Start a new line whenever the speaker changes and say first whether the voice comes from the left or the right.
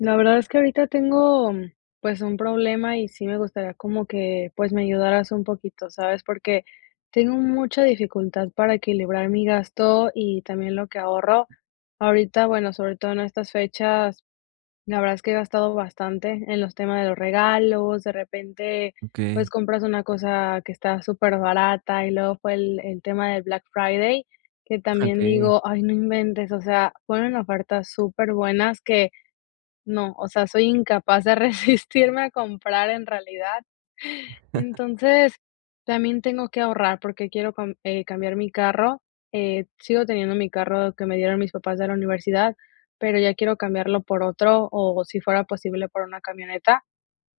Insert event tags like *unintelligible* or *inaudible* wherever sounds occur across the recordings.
left: La verdad es que ahorita tengo mm, pues, un problema y sí me gustaría como que, pues, me ayudaras un poquito, ¿sabes?, porque tengo mucha dificultad para equilibrar mi gasto y también lo que ahorro. Ahorita, bueno, sobre todo en estas fechas, la verdad es que he gastado bastante en los temas de los regalos, de repente, pues,
right: Okey.
left: compras una cosa que está superbarata y luego fue el el tema de Black Friday, que también
right: Okey.
left: digo: "Ay, no inventes", o sea, ponen ofertas superbuenas que no o sea, soy incapaz de resistirme a comprar en realidad.
right: *chuckles*
left: Entonces, también tengo que ahorrar porque quiero com eh cambiar mi carro. Eh, sigo teniendo mi carro que me dieron mis papás de la universidad, pero ya quiero cambiarlo por otro o si fuera posible, por una camioneta.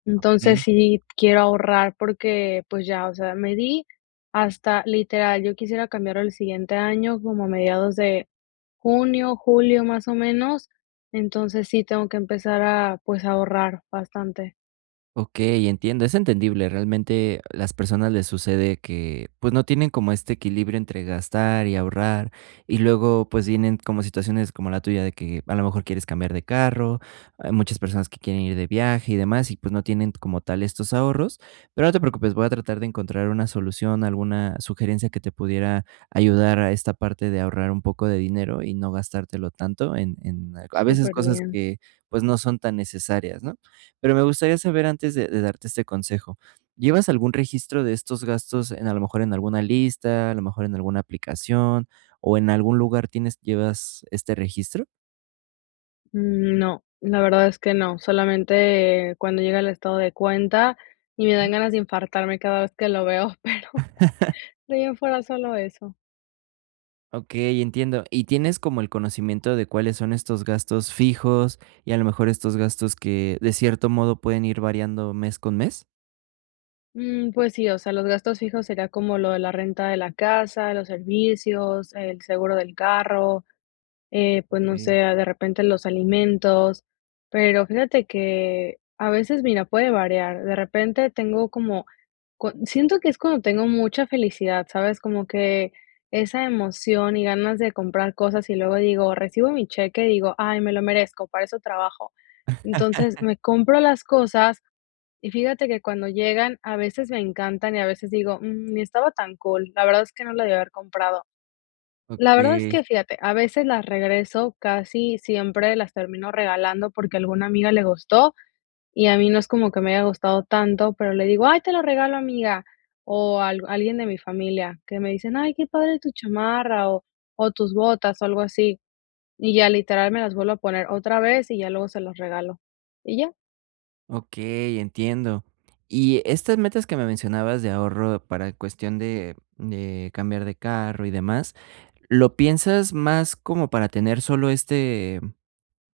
left: Entonces,
right: Okey.
left: sí quiero ahorrar porque, pues ya, o sea, me di hasta literal yo quisiera cambiarlo el siguiente año como a mediados de junio, julio, más o menos, entonces sí tengo que empezar a, pues, ahorrar bastante.
right: Okey, entiendo, es entendible. Realmente, las personas les sucede que, pues, no tienen como este equilibrio entre gastar y ahorrar, y luego, pues vienen como situaciones como la tuya de que, a lo mejor, quieres cambiar de carro, ah, muchas personas que quieren ir de viaje y demás y, pues, no tienen como tal estos ahorros, pero no te preocupes, voy a tratar de encontrar una solución, alguna sugerencia que te pudiera ayudar a esta parte de ahorrar un poco de dinero y no gastártelo tanto en en a veces cosas
left: Superbién.
right: que, pues, no son tan necesarias, ¿no? Pero me gustaría saber antes de de darte este consejo, ¿llevas algún registro de estos gastos en, a lo mejor, en alguna lista, a lo mejor en alguna aplicación o en algún lugar tienes llevas este registro?
left: Mm, no, la verdad es que no, solamente cuando llega el estado de cuenta y me
right: Mm.
left: dan ganas de infartarme cada vez que lo veo, pero
right: *laughs*
left: de ahí en fuera en fuera solo eso.
right: Okey, entiendo, ¿y tienes como el conocimiento de cuáles son estos gastos fijos y, a lo mejor, estos gastos que, de cierto modo, pueden ir variando mes con mes?
left: Mm, pues sí, o sea, los gastos fijos sería como lo de la renta de la casa, los servicios, el seguro del carro, eh, pues no
right: Okey.
left: sé, ah, de repente los alimentos, pero fíjate que a veces, mira, puede variar, de repente tengo como co siento que es cuando tengo mucha felicidad, ¿sabes? Como que esa emoción y ganas de comprar cosas y luego digo recibo mi cheque y digo: "Ay me lo merezco, para eso trabajo". Entonces
right: *laughs*
left: me compro las cosas y fíjate que cuando llegan, a veces me encantan, y a veces digo: "Mm, ni estaba tan cool, la verdad es que no la debí haber comprado. La verdad es
right: Okey.
left: que fíjate, a veces las regreso casi siempre las termino regalando porque a alguna amiga le gustó y a mí no es como que me haya gustado tanto, pero le digo: "Ay, te lo regalo, amiga". O alg alguien de mi familia que me dicen: "Ay, qué padre tu chamarra". O o tus botas, o algo así. Y ya, literal, me las vuelvo a poner otra vez y ya luego se los regalo, y ya.
right: Okey, entiendo. Y estas metas que me mencionabas de ahorro para cuestión de de cambiar de carro y demás, ¿lo piensas más como para tener solo este,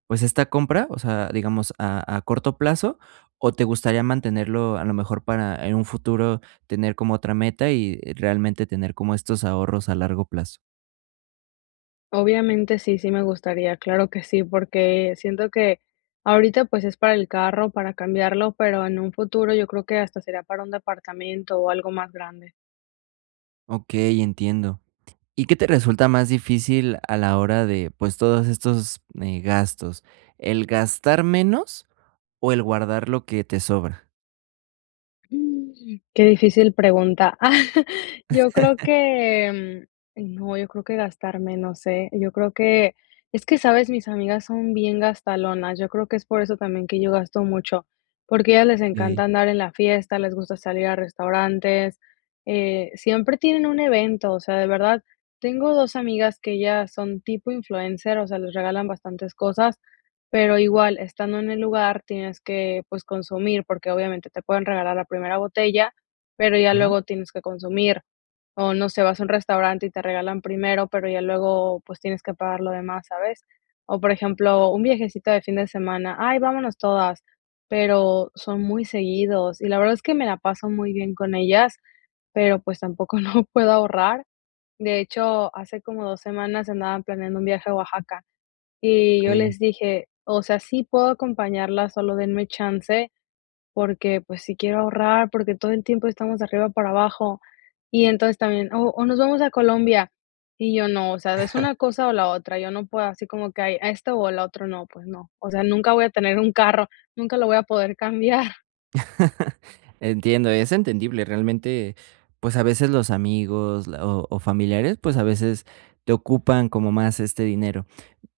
right: pues esta compra, o sea, digamos, a a corto plazo, o te gustaría mantenerlo, a lo mejor, para en un futuro tener como otra meta y realmente tener como estos ahorros a largo plazo?
left: Obviamente sí, sí me gustaría, claro que sí, porque siento que ahorita, pues, es para el carro, para cambiarlo, pero en un futuro yo creo que hasta sería para un departamento o algo más grande.
right: Okey, entiendo. ¿Y qué te resulta más difícil a la hora de pues, todos estos, eh, gastos? ¿El gastar menos o el guardar lo que te sobra?
left: Uh, qué difícil pregunta. *chuckles* Yo creo
right: *laughs*
left: que mm eh no, yo creo que gastar menos éh. Yo creo que es que, ¿sabes?, mis amigas son bien gastalonas, yo creo que es por eso también que yo gasto mucho, porque a ellas les encanta
right: Okey.
left: andar en la fiesta, les gusta salir a restaurantes, eh, siempre tienen un evento, o sea, de verdad tengo 2 amigas que ellas son tipo influencer, o sea, les regalan bastantes cosas, pero igual estando en el lugar tienes que, pues, consumir, porque obviamente te pueden regalar la primera botella, pero ya
right: Ajá.
left: luego tienes que consumir. O no sé, vas a un restaurante y te regalan primero, pero ya luego, pues, tienes que pagar lo demás, ¿sabes? O, por ejemplo, un viajecito de fin de semana, ay, vámonos todas, pero son muy seguidos y la verdad es que me la paso muy bien con ellas, pero, pues, tampoco no puedo ahorrar. De hecho, hace como 2 semanas andaban planeando un viaje a Oaxaca y yo
right: Okey.
left: les dije, o sea, sí puedo acompañarlas, solo denme chance, porque, pues, sí quiero ahorrar, porque todo el tiempo estamos de arriba para abajo, y entonces también, o o nos vamos a Colombia, y yo no, o sea, es
right: *chuckles*
left: una cosa o la otra, yo no puedo así como que hay esto o lo otro no, pues no, o sea, nunca voy a tener un carro, nunca lo voy a poder *chuckles* cambiar.
right: *laughs* Entiendo, es entendible. Realmente, pues, a veces los amigos la o o familiares, pues, a veces te ocupan como más este dinero.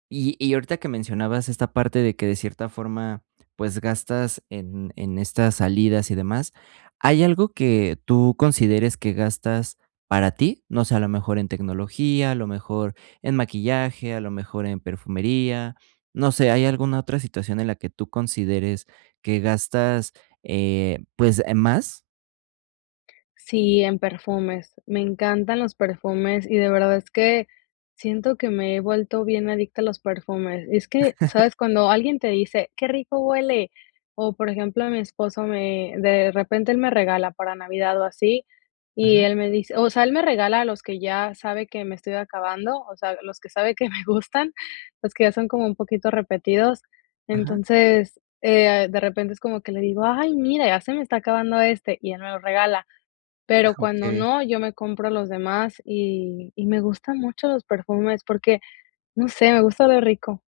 right: Y y ahorita que mencionabas esta parte de que, de cierta forma, pues gastas en en estas salidas y demás, ¿hay algo que tú consideres que gastas para ti? No sé, a lo mejor en tecnología, a lo mejor en maquillaje, a lo mejor en perfumería, no sé, ¿hay alguna otra situación en la que tú consideres que gastas, eh, pues, eh, más?
left: Sí, en perfumes, me encantan los perfumes, y de verdad, es que siento, que me he vuelto bien adicta a los perfumes, es que, ¿sabes?,
right: *laughs*
left: cuando alguien te dice: "qué rico huele", o por ejemplo, mi esposo me de repente él me regala para Navidad, o así y
right: Ajá.
left: él me dice, o sea, él me regala, los que ya sabe que me estoy acabando, o sea, los que sabe que me gustan, los que ya son como un poquito repetidos,
right: Ajá.
left: entonces, eh, de repente es como que le digo: "ay, mira, ya se me está acabando, este", y él me lo regala, pero,
right: Ah,
left: cuando
right: okey.
left: no, yo me compro los demás, y y me gustan mucho los perfumes, porque, no sé, me gusta oler rico.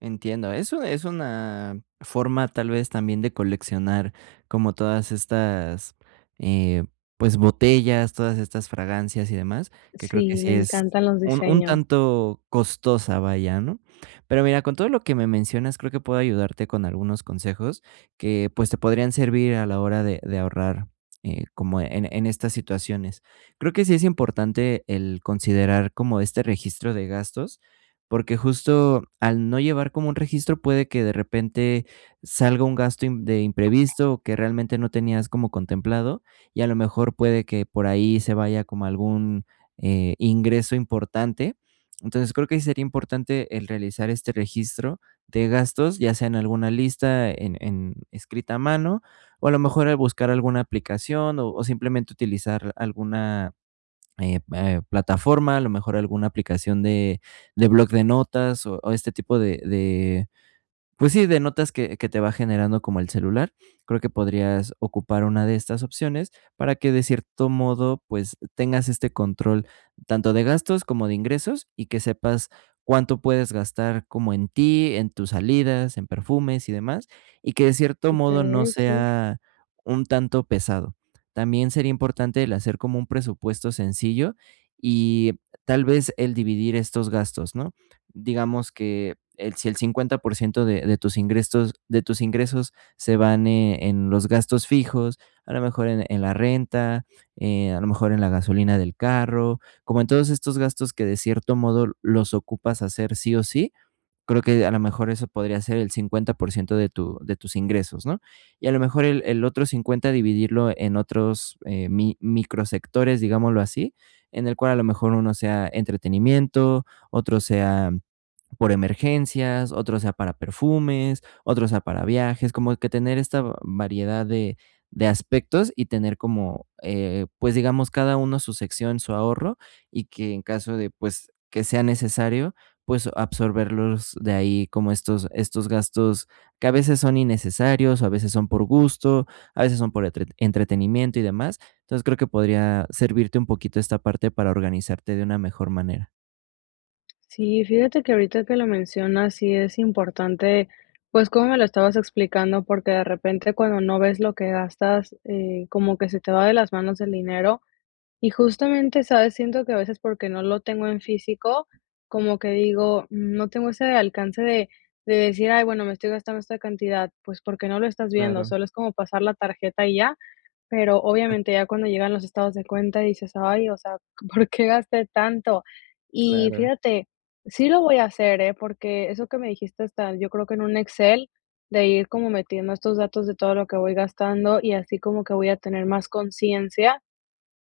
right: Entiendo, eso es una forma, tal vez, también de coleccionar, como todas estas, eh, pues, botellas, todas estas fragancias y demás, que creo, que
left: Sí, me
right: sí es,
left: encantan los
right: un un
left: diseños.
right: tanto costosa, vaya, ¿no?, pero, mira, con todo lo que me mencionas, creo que puedo ayudarte con algunos consejos que, pues, te podrían servir a la hora de de ahorrar, eh, como en en estas situaciones, creo que sí es importante, el considerar como este registro de gastos, porque, justo al no llevar como un registro, puede que, de repente, salga un, gasto de imprevisto que realmente no tenías como contemplado y, a lo mejor, puede que por ahí se vaya, como, algún, eh, ingreso importante, entonces, creo que, sí sería importante el realizar este registro de gastos, ya sea en alguna lista, en en escrita a mano o, a lo mejor, al buscar alguna aplicación, o o simplemente utilizar alguna, eh eh, plataforma, a lo mejor alguna aplicación, de de blog de notas o o este tipo de de, pues sí, de notas, que que te va generando como el celular, creo que podrías ocupar una de estas opciones para que de cierto modo, pues, tengas este control, tanto de gastos, como de ingresos, y que sepas, cuánto puedes gastar como en ti, en tus salidas, en perfumes y demás, y que, de cierto
left: Super
right: modo, no
left: bien, sí.
right: sea un tanto pesado, también sería importante, el hacer como un presupuesto sencillo, y tal vez, el dividir estos gastos, ¿no?, digamos, que el si el 50% de de tus ingrestos de tus ingresos se van e en los gastos fijos, eh, a lo mejor en en la renta, eh, a lo mejor en la gasolina del carro, como en todos estos gastos que, de cierto modo, los ocupas hacer sí o sí, creo que, a lo mejor, eso podría ser el 50% de tu de tus ingresos, ¿no?, y, a lo mejor, el el otro 50 dividirlo en otros, eh, mi micro sectores, digámoslo así, en el cual, a lo mejor, uno sea entretenimiento, otro sea, por emergencias, otro sea, para perfumes, otro sea para viajes, como que tener, esta variedad de de aspectos, y tener como, eh, pues, digamos, cada uno su sección, su ahorro, y que en caso de, pues, que sea necesario, pues, absorberlos de ahí, como estos estos gastos que a veces son innecesarios, o a veces son por gusto, a veces son por entre entretenimiento, y demás, entonces, creo que podría servirte un poquito, esta parte para organizarte de una mejor manera.
left: Sí, fíjate que ahorita que lo mencionas sí es importante, pues, cómo me lo estabas explicando, porque de repente cuando no ves lo que gastas, eh, como que se te va de las manos el dinero, y justamente, ¿sabes?, siento que a veces porque no lo tengo en físico como que digo, no tengo ese alcance de de decir, ay, bueno me estoy gastando esta cantidad, pues, porque no lo estás viendo
right: Claro.
left: solo es como pasar la tarjeta y ya, pero
right: *unintelligible*
left: obviamente ya cuando llegan los estados de cuenta dices, ay, o sea, ¿por qué gasté tanto?, y
right: Claro.
left: fíjate, sí lo voy a hacer, eh, porque eso que me dijiste tal, yo creo que en un Excel, de ir como metiendo estos datos de todo lo que voy gastando y así como que voy a tener consciencia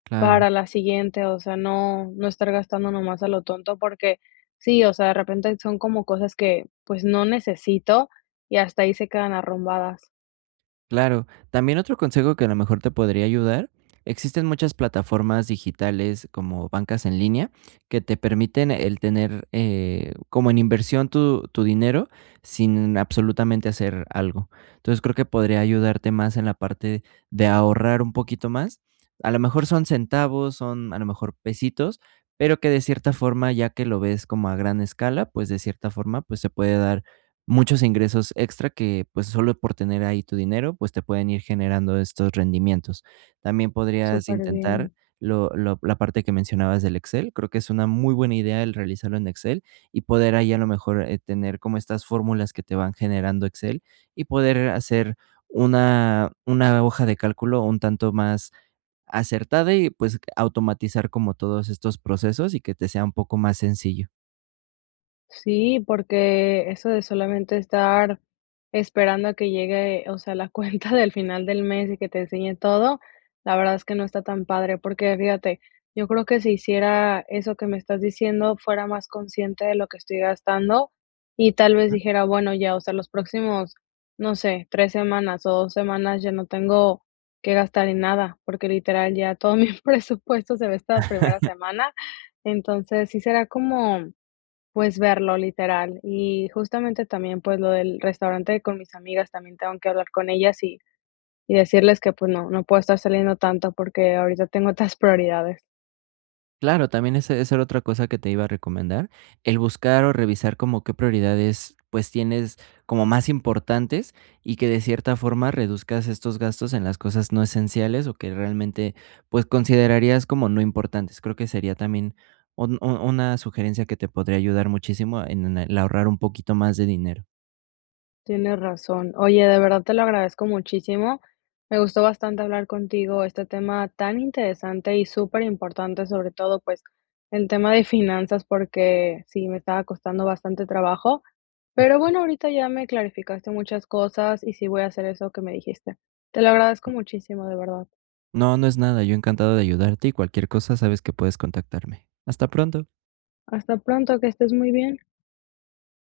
right: Claro.
left: para la siguiente, o sea, no no estar gastando nomás a lo tonto porque sí, o sea, de repente son como cosas que, pues, no necesito y hasta ahí se quedan arrumbadas.
right: Claro, también otro consejo que a lo mejor te podría ayudar, existen muchas plataformas digitales como bancas en línea, que te permiten el tener, eh, como en inversión tu tu dinero sin absolutamente hacer algo, entonces, creo que podría ayudarte más en la parte de ahorrar un poquito más, a lo mejor son centavos, son a lo mejor, pesitos, pero que de cierta forma, ya que lo ves como a gran escala, pues, de cierta forma, pues, se puede dar muchos ingresos extra que, pues, solo por tener ahí tu dinero, pues, te pueden ir generando estos rendimientos, también podrías
left: Súper
right: intentar
left: bien.
right: lo lo la parte que mencionabas del Excel, creo que es una muy buena idea el realizarlo en Excel y poder ahí, a lo mejor, eh, tener como estas fórmulas que te van generando Excel y poder hacer una una hoja de cálculo un tanto más acertada y, pues, automatizar como todos estos procesos y que te sea un poco más sencillo.
left: Sí, porque eso de solamente estar esperando a que llegue, o sea, la cuenta del final del mes y que te enseñe todo, la verdad es que no está tan padre. Porque fíjate, yo creo que si hiciera eso que me estás diciendo, fuera más consciente de lo que estoy gastando y tal vez
right: Ah.
left: dijera: "Bueno ya". O sea, los próximos, no sé, 3 semanas o 2 semanas ya no tengo que gastar en nada, porque literal ya todo mi presupuesto se va esta primera
right: *laughs*
left: semana. Entonces, sí será como, pues, verlo literal y justamente también, pues, lo del restaurante con mis amigas también tengo que hablar con ellas y y decirles que, pues, no no puedo estar saliendo tanto porque ahorita tengo otras *chuckles* prioridades.
right: Claro, también esa esa era otra cosa que te iba a recomendar. El buscar o revisar como qué prioridades, pues, tienes como más importantes y que, de cierta forma, reduzcas estos gastos en las cosas no esenciales o que realmente, pues, considerarías como no importantes. Creo que sería también un u una sugerencia que te podría ayudar muchísimo en el ahorrar un poquito más de dinero.
left: Tienes razón. Oye, de verdad te lo agradezco muchísimo. Me gustó bastante hablar contigo este tema tan interesante y superimportante, sobre todo, pues, el tema de finanzas porque sí me estaba costando bastante trabajo. Pero bueno, ahorita ya me clarificaste muchas cosas y sí voy a hacer eso que me dijiste. Te lo agradezco
right: Mm.
left: muchísimo de verdad.
right: No, no es nada, yo encantado de ayudarte. Y cualquier cosa, sabes que puedes contactarme. Hasta pronto.
left: Hasta pronto, que estés muy bien.